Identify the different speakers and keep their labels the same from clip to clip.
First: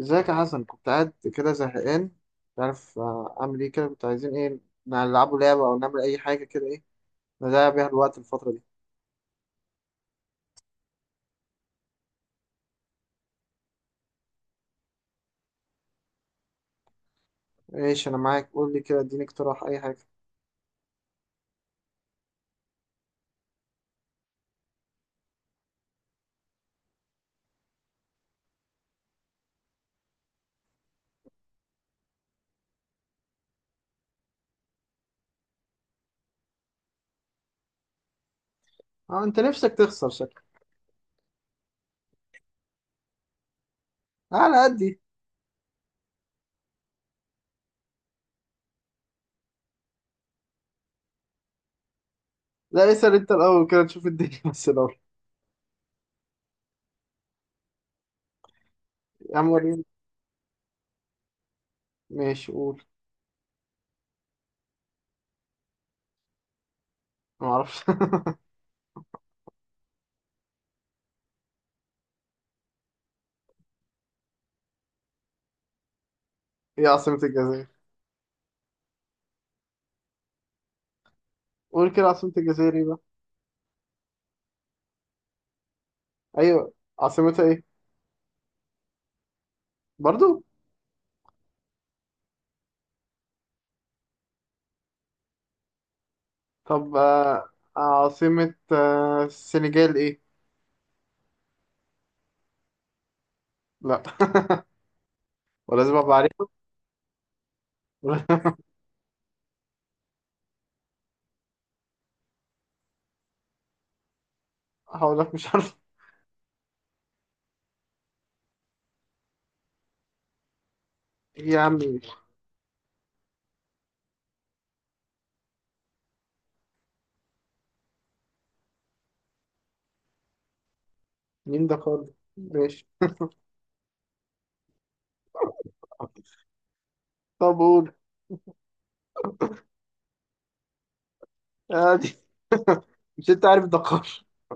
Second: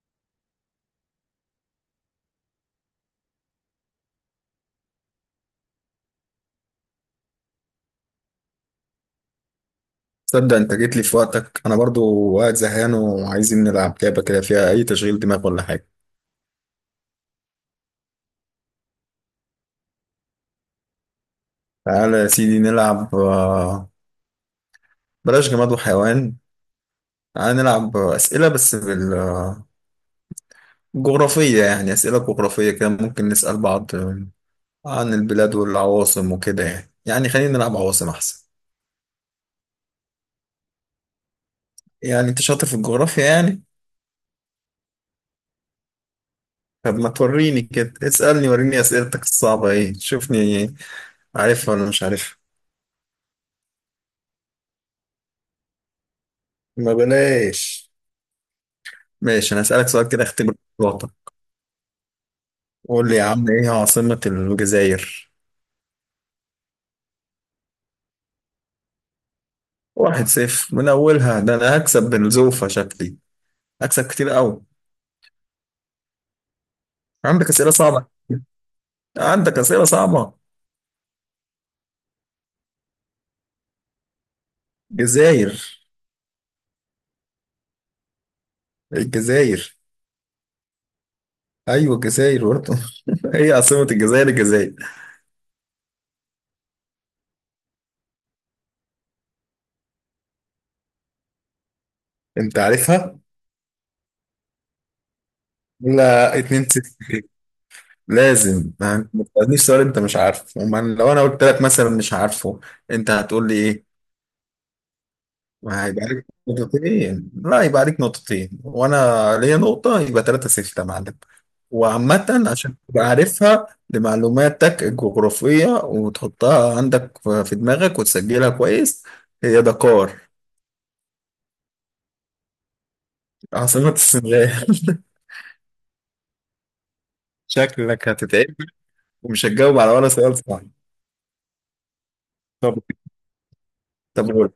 Speaker 1: ازيك يا حسن؟ كنت قاعد كده زهقان، مش عارف. اعمل ايه كده؟ كنت عايزين ايه نلعبوا لعبة او نعمل اي حاجة كده، ايه نضيع بيها الوقت الفترة دي.
Speaker 2: تصدق انت جيت لي في وقتك. انا برضو قاعد زهقان وعايزين نلعب لعبه كده فيها اي تشغيل دماغ ولا حاجه.
Speaker 1: ايش، انا معاك، قول لي كده، اديني اقتراح اي حاجة.
Speaker 2: تعالى يا سيدي نلعب بلاش جماد وحيوان. تعالى نلعب اسئله بس بالجغرافيه، يعني اسئله جغرافيه كده ممكن نسال بعض عن البلاد والعواصم وكده. يعني خلينا نلعب عواصم احسن.
Speaker 1: اه انت نفسك تخسر شكلك.
Speaker 2: يعني انت شاطر في الجغرافيا يعني؟
Speaker 1: على قدي.
Speaker 2: طب ما توريني كده، اسالني وريني اسئلتك الصعبه ايه، شوفني عارفها ولا مش عارفها.
Speaker 1: لا، اسأل انت الاول كده تشوف الدنيا بس الاول.
Speaker 2: ما بلاش،
Speaker 1: يا عم
Speaker 2: ماشي انا
Speaker 1: وريني.
Speaker 2: هسألك سؤال كده اختبر. الوطن.
Speaker 1: ماشي، قول.
Speaker 2: قول لي يا عم ايه عاصمة الجزائر؟
Speaker 1: ما اعرفش.
Speaker 2: واحد صفر من اولها، ده انا هكسب بنزوفة شكلي، هكسب كتير قوي.
Speaker 1: ايه عاصمة
Speaker 2: عندك
Speaker 1: الجزائر؟
Speaker 2: اسئلة صعبة، عندك اسئلة صعبة.
Speaker 1: قول كده عاصمة الجزائر ايه بقى؟
Speaker 2: جزائر؟
Speaker 1: ايوه. عاصمتها ايه؟
Speaker 2: الجزائر؟
Speaker 1: برضو.
Speaker 2: ايوه الجزائر برضه. هي عاصمة الجزائر الجزائر.
Speaker 1: طب عاصمة السنغال ايه؟
Speaker 2: انت عارفها؟
Speaker 1: لا. ولازم ابقى
Speaker 2: لا
Speaker 1: عارفها.
Speaker 2: اتنين صفر. لازم ما تسألنيش سؤال انت مش عارفه لو انا قلت لك مثلا مش عارفه انت هتقول لي ايه؟
Speaker 1: هقول لك مش عارف.
Speaker 2: ما هيبقى عليك نقطتين. لا يبقى عليك نقطتين وانا ليا نقطة، يبقى ثلاثة ستة يا معلم.
Speaker 1: إيه يا عمي؟
Speaker 2: وعامة عشان تبقى عارفها لمعلوماتك الجغرافية وتحطها عندك في دماغك وتسجلها كويس، هي دكار،
Speaker 1: مين دكار؟ ماشي.
Speaker 2: عاصمة السنغال.
Speaker 1: طب قول.
Speaker 2: شكلك هتتعب ومش هتجاوب على ولا سؤال صح.
Speaker 1: عادي.
Speaker 2: طب،
Speaker 1: مش انت عارف دكار؟
Speaker 2: طب قول،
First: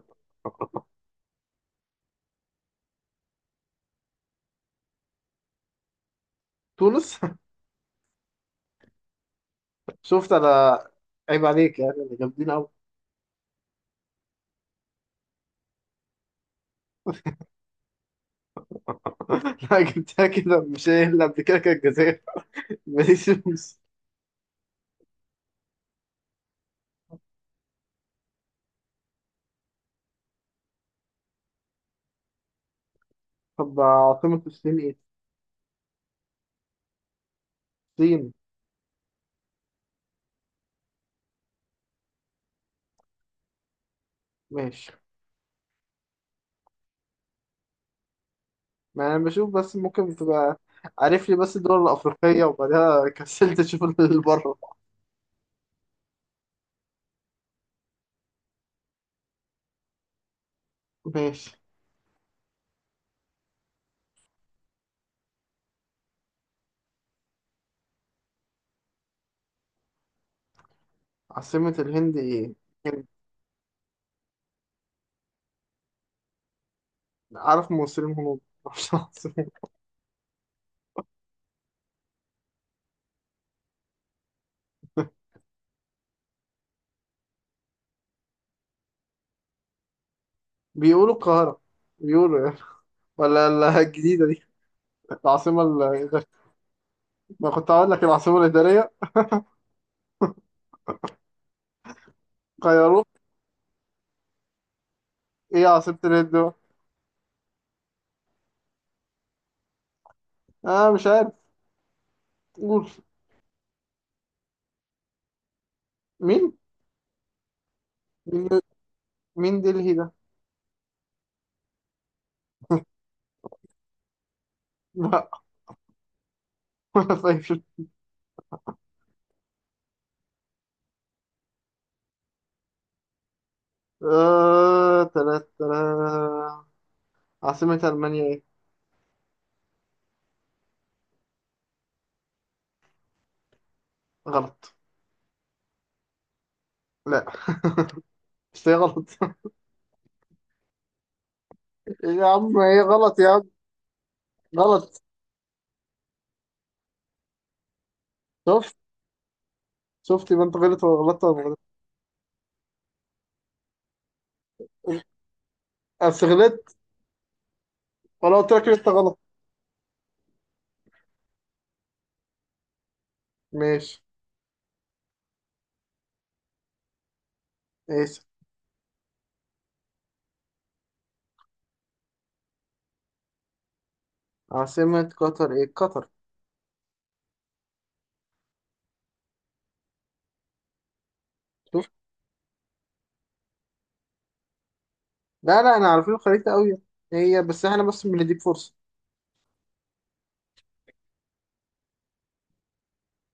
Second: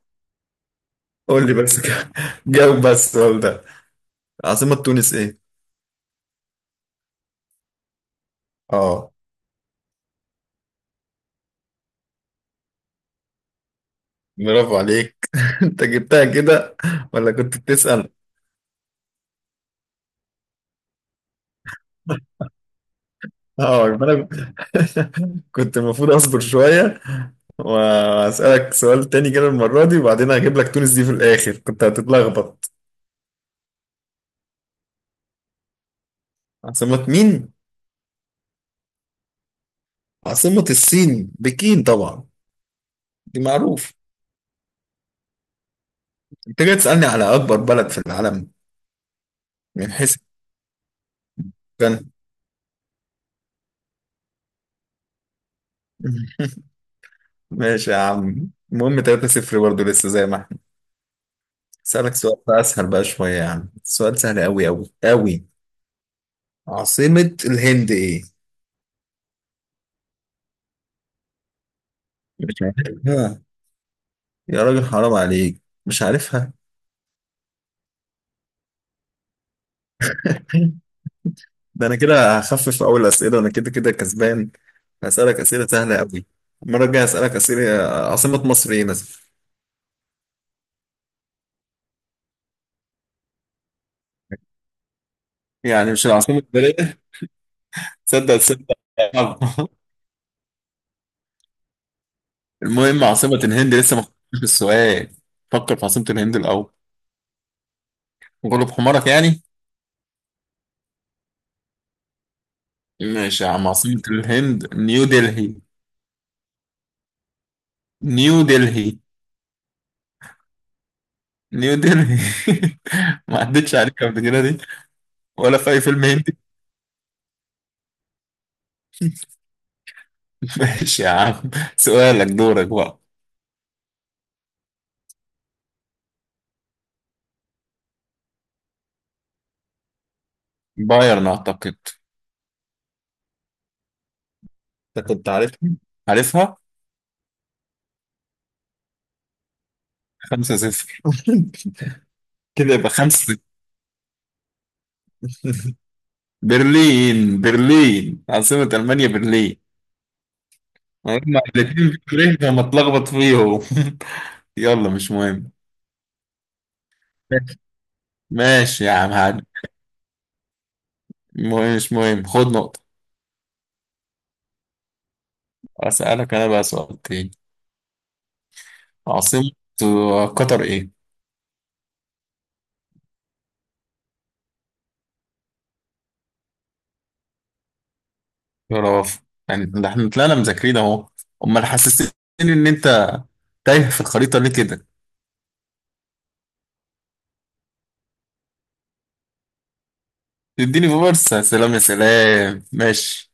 Speaker 2: قول لي بس كده. جاوب بس السؤال ده، عاصمة تونس ايه؟
Speaker 1: تونس.
Speaker 2: اه،
Speaker 1: شفت انا. عيب عليك، يعني انا جامدين قوي.
Speaker 2: برافو عليك. انت جبتها كده ولا كنت بتسأل؟
Speaker 1: لا، جبتها كده، مش هي اللي قبل كده كانت الجزائر. ماليش فلوس.
Speaker 2: اه، يبقى انا كنت المفروض اصبر شويه واسالك سؤال تاني كده المره دي، وبعدين هجيب لك تونس دي في الاخر كنت هتتلخبط.
Speaker 1: طب عاصمة الصين ايه؟
Speaker 2: عاصمه مين؟
Speaker 1: الصين.
Speaker 2: عاصمه الصين بكين طبعا، دي معروف.
Speaker 1: ماشي.
Speaker 2: انت جاي تسالني على اكبر بلد في العالم
Speaker 1: ما انا بشوف بس
Speaker 2: من
Speaker 1: ممكن
Speaker 2: حيث
Speaker 1: تبقى عارف لي بس الدول
Speaker 2: كان.
Speaker 1: الافريقية، وبعدها كسلت اشوف اللي بره.
Speaker 2: ماشي يا عم، المهم 3-0 برضه لسه زي ما احنا.
Speaker 1: ماشي.
Speaker 2: اسالك سؤال بقى اسهل بقى شويه يا عم، سؤال سهل قوي قوي قوي. عاصمه الهند ايه؟
Speaker 1: عاصمة الهند ايه؟
Speaker 2: مش عارفها؟ يا راجل حرام عليك مش عارفها.
Speaker 1: عارف مصريين هنود معرفش العاصمة.
Speaker 2: ده انا كده هخفف اول اسئله، انا كده كسبان، هسالك اسئله سهله قوي. المره الجايه هسالك اسئله. عاصمه مصر ايه مثلا؟
Speaker 1: بيقولوا القاهرة، بيقولوا يعني. ولا الجديدة دي، العاصمة
Speaker 2: يعني مش
Speaker 1: الإدارية.
Speaker 2: العاصمه الاداريه.
Speaker 1: ما كنت هقول لك
Speaker 2: تصدق
Speaker 1: العاصمة
Speaker 2: تصدق
Speaker 1: الإدارية. غيروه.
Speaker 2: المهم عاصمه الهند، لسه ما فكرتش في السؤال.
Speaker 1: إيه
Speaker 2: فكر في
Speaker 1: عاصمة
Speaker 2: عاصمه
Speaker 1: الهند
Speaker 2: الهند
Speaker 1: بقى؟
Speaker 2: الاول. غلب حمارك يعني.
Speaker 1: أنا مش عارف. قول.
Speaker 2: ماشي يا عم، عاصمه الهند نيو دلهي.
Speaker 1: مين؟
Speaker 2: نيو
Speaker 1: مين،
Speaker 2: دلهي.
Speaker 1: مين دلهي ده؟
Speaker 2: نيو دلهي. ما عدتش عليك قبل كده دي
Speaker 1: لا.
Speaker 2: ولا في اي فيلم هندي.
Speaker 1: ولا فاكر.
Speaker 2: ماشي يا عم، سؤالك دورك بقى.
Speaker 1: آه، تلات تلات. عاصمة ألمانيا إيه؟
Speaker 2: بايرن اعتقد.
Speaker 1: غلط.
Speaker 2: انت كنت عارفها، عارفها.
Speaker 1: لا، مش هي غلط.
Speaker 2: خمسة صفر.
Speaker 1: يا عم
Speaker 2: كده
Speaker 1: إيه
Speaker 2: يبقى
Speaker 1: غلط يا
Speaker 2: خمسة
Speaker 1: عم. غلط.
Speaker 2: صفر. برلين. برلين عاصمة
Speaker 1: شفت؟
Speaker 2: ألمانيا، برلين.
Speaker 1: شفت يبقى أنت غلط؟ ولا غلطت
Speaker 2: هما
Speaker 1: ولا غلط.
Speaker 2: الاتنين برلين فما اتلخبط فيهم. يلا مش مهم.
Speaker 1: بس غلطت، ولا قلت لك إن
Speaker 2: ماشي
Speaker 1: أنت
Speaker 2: يا عم
Speaker 1: غلط.
Speaker 2: هاد، مهم مش مهم، خد نقطة.
Speaker 1: ماشي.
Speaker 2: أسألك أنا بقى سؤال تاني.
Speaker 1: ماشي.
Speaker 2: عاصمة قطر إيه؟
Speaker 1: عاصمة قطر إيه؟ قطر.
Speaker 2: برافو. يعني ده احنا طلعنا مذاكرين أهو، أمال حسستني إن أنت تايه في الخريطة ليه كده؟
Speaker 1: لا لا، احنا عارفين الخريطة قوي. هي بس احنا بس بنديك فرصة.
Speaker 2: تديني فرصة؟ سلام يا سلام، ماشي،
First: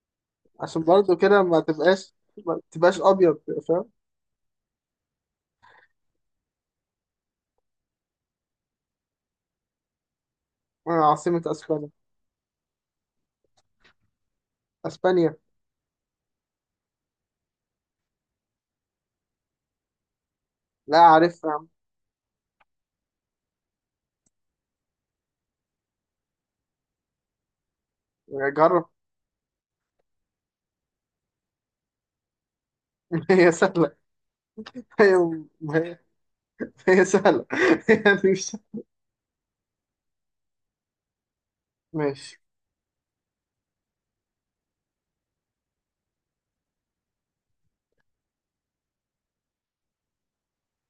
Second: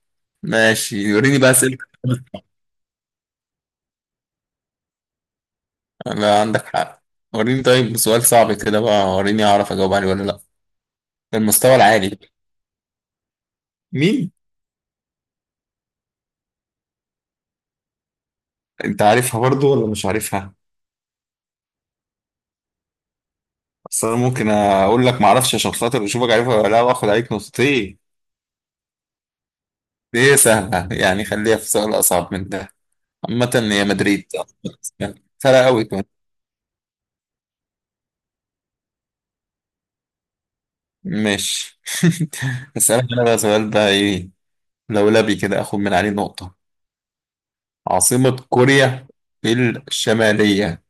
Speaker 1: عشان
Speaker 2: ماشي
Speaker 1: برضه
Speaker 2: وريني
Speaker 1: كده
Speaker 2: بقى
Speaker 1: ما
Speaker 2: أسئلتك.
Speaker 1: تبقاش ما تبقاش ابيض. فاهم؟
Speaker 2: لا عندك حق، وريني طيب سؤال صعب كده بقى، وريني أعرف أجاوب عليه ولا لأ.
Speaker 1: عاصمة
Speaker 2: المستوى
Speaker 1: اسبانيا.
Speaker 2: العالي. مين؟
Speaker 1: اسبانيا.
Speaker 2: أنت عارفها برضو ولا مش عارفها؟
Speaker 1: لا عارفها يا عم.
Speaker 2: أصل أنا ممكن أقول لك معرفش عشان خاطر أشوفك عارفها ولا لأ وآخد عليك نقطتين.
Speaker 1: جرب.
Speaker 2: دي سهلة، يعني خليها في سؤال أصعب من ده.
Speaker 1: هي
Speaker 2: عامة هي
Speaker 1: سهلة.
Speaker 2: مدريد.
Speaker 1: هي
Speaker 2: سهلة أوي
Speaker 1: هي,
Speaker 2: كمان.
Speaker 1: هي سهلة، يعني مش.
Speaker 2: ماشي.
Speaker 1: ماشي.
Speaker 2: أسألك أنا بقى سؤال بقى إيه لولبي كده آخد من عليه نقطة. عاصمة كوريا الشمالية.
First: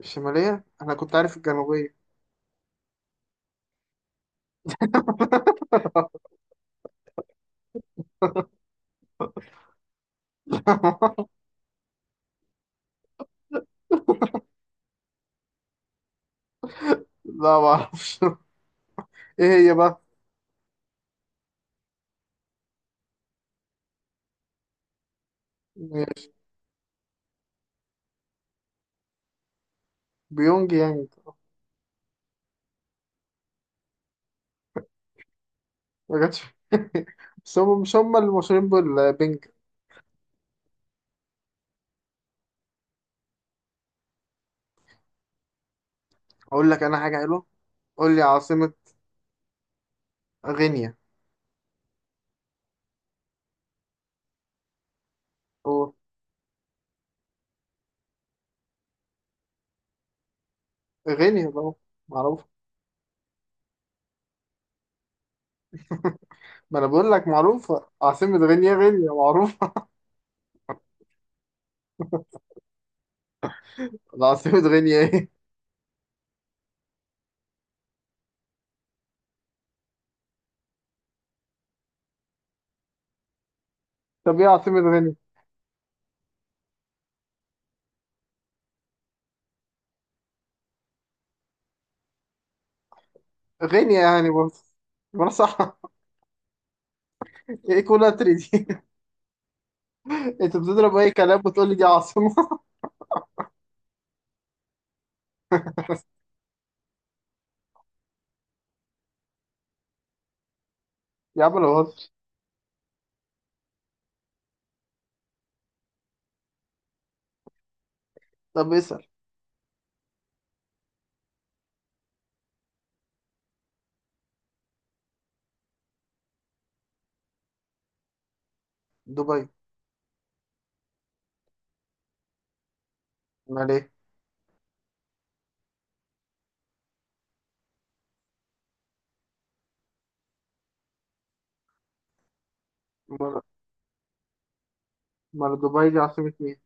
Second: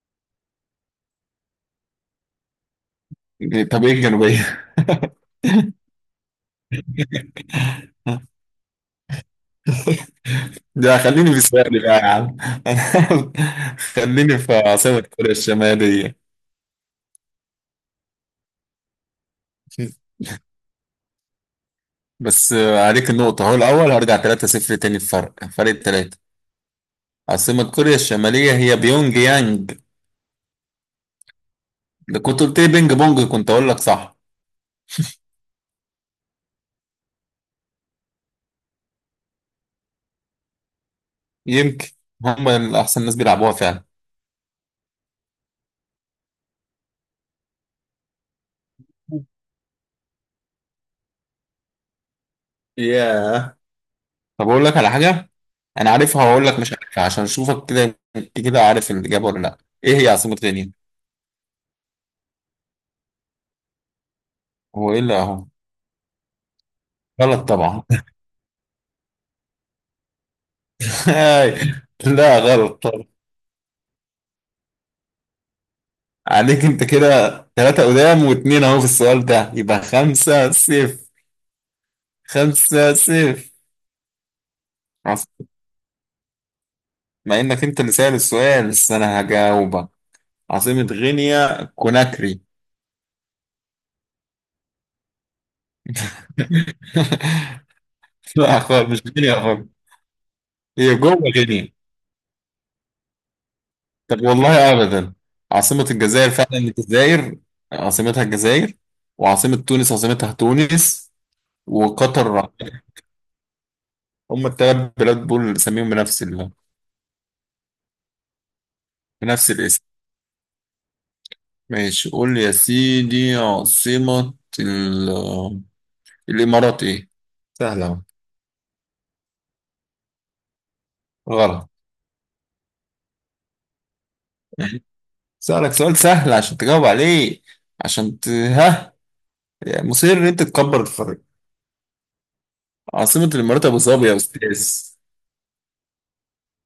Speaker 1: الشمالية؟ انا كنت عارف الجنوبية.
Speaker 2: طب ايه الجنوبية؟ ده خليني في السؤال بقى يا عم. خليني في عاصمة كوريا الشمالية.
Speaker 1: لا ما اعرفش. ايه هي بقى؟
Speaker 2: بس عليك النقطة هو الأول، هرجع 3-0 تاني، الفرق فرق تلاتة.
Speaker 1: ماشي.
Speaker 2: عاصمة كوريا الشمالية هي بيونج يانج.
Speaker 1: بيونج يانج.
Speaker 2: لو كنت قلت لي بينج بونج كنت أقول لك صح.
Speaker 1: ما جاتش. بس هم مش هم اللي مشهورين بالبنج؟
Speaker 2: يمكن هم أحسن ناس بيلعبوها فعلا.
Speaker 1: اقول لك انا حاجة حلوة. قول لي عاصمة غينيا.
Speaker 2: ياه، طب اقول لك على حاجه، انا عارفها وهقول لك مش عارفها عشان اشوفك كده انت كده عارف الاجابه ولا لا. ايه هي عاصمه غينيا؟
Speaker 1: غينيا طبعا. معروف.
Speaker 2: هو ايه اللي اهو؟
Speaker 1: ما انا بقول لك
Speaker 2: غلط طبعا.
Speaker 1: معروفة، عاصمة غينيا غينيا معروفة.
Speaker 2: لا غلط طبعا.
Speaker 1: ده عاصمة غينيا ايه؟
Speaker 2: عليك انت كده، ثلاثة قدام واتنين اهو، في السؤال ده يبقى خمسة صفر، خمسة صفر.
Speaker 1: طب ايه عاصمة غينيا؟
Speaker 2: عاصمة- مع انك انت اللي سأل السؤال بس انا هجاوبك، عاصمة غينيا كوناكري.
Speaker 1: غينيا يعني برضه. ما انا صح. ايه كولاتري
Speaker 2: لا
Speaker 1: دي؟
Speaker 2: خالص مش غينيا خالص،
Speaker 1: انت
Speaker 2: هي
Speaker 1: بتضرب اي
Speaker 2: جوه
Speaker 1: كلام وتقول
Speaker 2: غينيا.
Speaker 1: لي دي عاصمة.
Speaker 2: طب والله ابدا، عاصمة الجزائر فعلا الجزائر، عاصمتها الجزائر، وعاصمة تونس عاصمتها تونس،
Speaker 1: يا عم انا بهزر.
Speaker 2: وقطر، هم الثلاث بلاد دول اللي سميهم بنفس
Speaker 1: طب اسأل.
Speaker 2: بنفس الاسم. ماشي قول لي يا سيدي، عاصمة ال... الامارات ايه؟ سهلة أهو.
Speaker 1: دبي.
Speaker 2: غلط.
Speaker 1: امال ايه؟
Speaker 2: سألك سؤال سهل عشان تجاوب عليه، عشان ها، يعني مصر ان انت تكبر الفرق. عاصمة
Speaker 1: امال إيه؟
Speaker 2: الامارات ابو ظبي يا استاذ.
Speaker 1: أمال دبي دي عاصمة مين؟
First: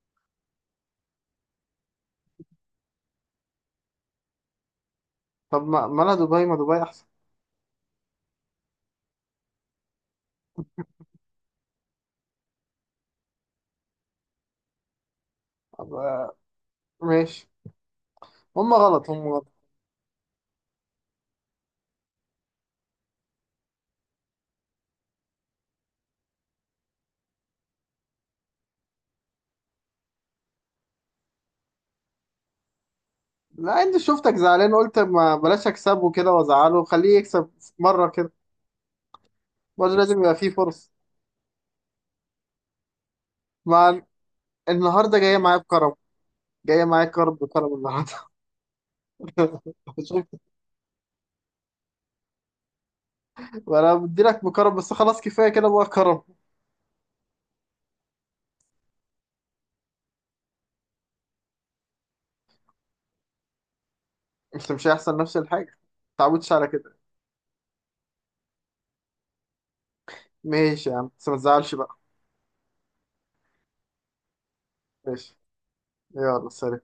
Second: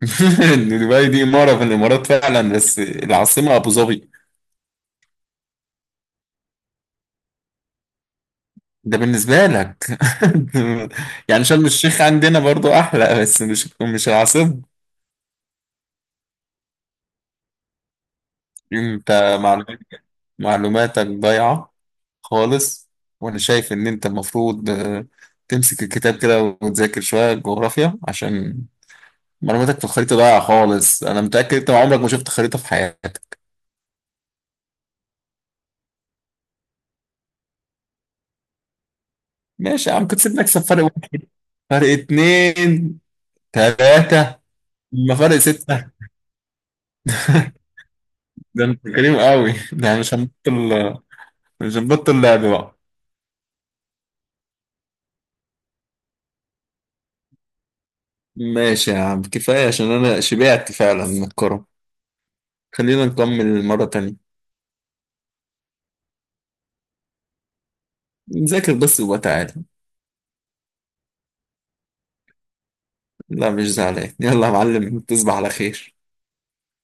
Speaker 2: دبي دي إمارة في الإمارات فعلا، بس العاصمة أبو ظبي.
Speaker 1: طب ما مالها دبي، ما دبي احسن.
Speaker 2: ده بالنسبة لك. يعني شرم الشيخ عندنا برضو أحلى بس مش العاصمة.
Speaker 1: طب ماشي. هم غلط هم
Speaker 2: أنت
Speaker 1: غلط.
Speaker 2: معلومات- معلوماتك ضايعة خالص. وأنا شايف إن أنت المفروض تمسك الكتاب كده وتذاكر شوية جغرافيا، عشان معلوماتك في الخريطة ضايعة خالص. أنا متأكد أنت عمرك ما شفت خريطة في حياتك.
Speaker 1: لا، انت شفتك زعلان، قلت ما بلاش اكسبه كده وازعله، خليه يكسب مرة كده.
Speaker 2: ماشي يا
Speaker 1: برضه
Speaker 2: عم،
Speaker 1: لازم
Speaker 2: كنت
Speaker 1: يبقى
Speaker 2: سيبني
Speaker 1: فيه
Speaker 2: أكسب فرق
Speaker 1: فرصة.
Speaker 2: واحد، فرق اتنين،
Speaker 1: ما
Speaker 2: تلاتة. ما
Speaker 1: النهارده
Speaker 2: فرق
Speaker 1: جايه معايا
Speaker 2: ستة.
Speaker 1: بكرم، جايه معايا كرم بكرم النهارده.
Speaker 2: ده انت كريم قوي. ده انا مش
Speaker 1: شوف.
Speaker 2: هنبطل، مش هنبطل لعب بقى.
Speaker 1: انا بدي لك بكرم بس خلاص، كفايه كده بقى كرم.
Speaker 2: ماشي يا عم كفاية، عشان أنا شبعت فعلا من الكرة. خلينا نكمل مرة تانية،
Speaker 1: انت مش هيحصل نفس الحاجه، ما تعودش على كده.
Speaker 2: نذاكر بس وبتعالى.
Speaker 1: ماشي يا عم بس ما تزعلش بقى.
Speaker 2: لا مش زعلان، يلا يا معلم تصبح
Speaker 1: ماشي.
Speaker 2: على خير.
Speaker 1: يلا سلام.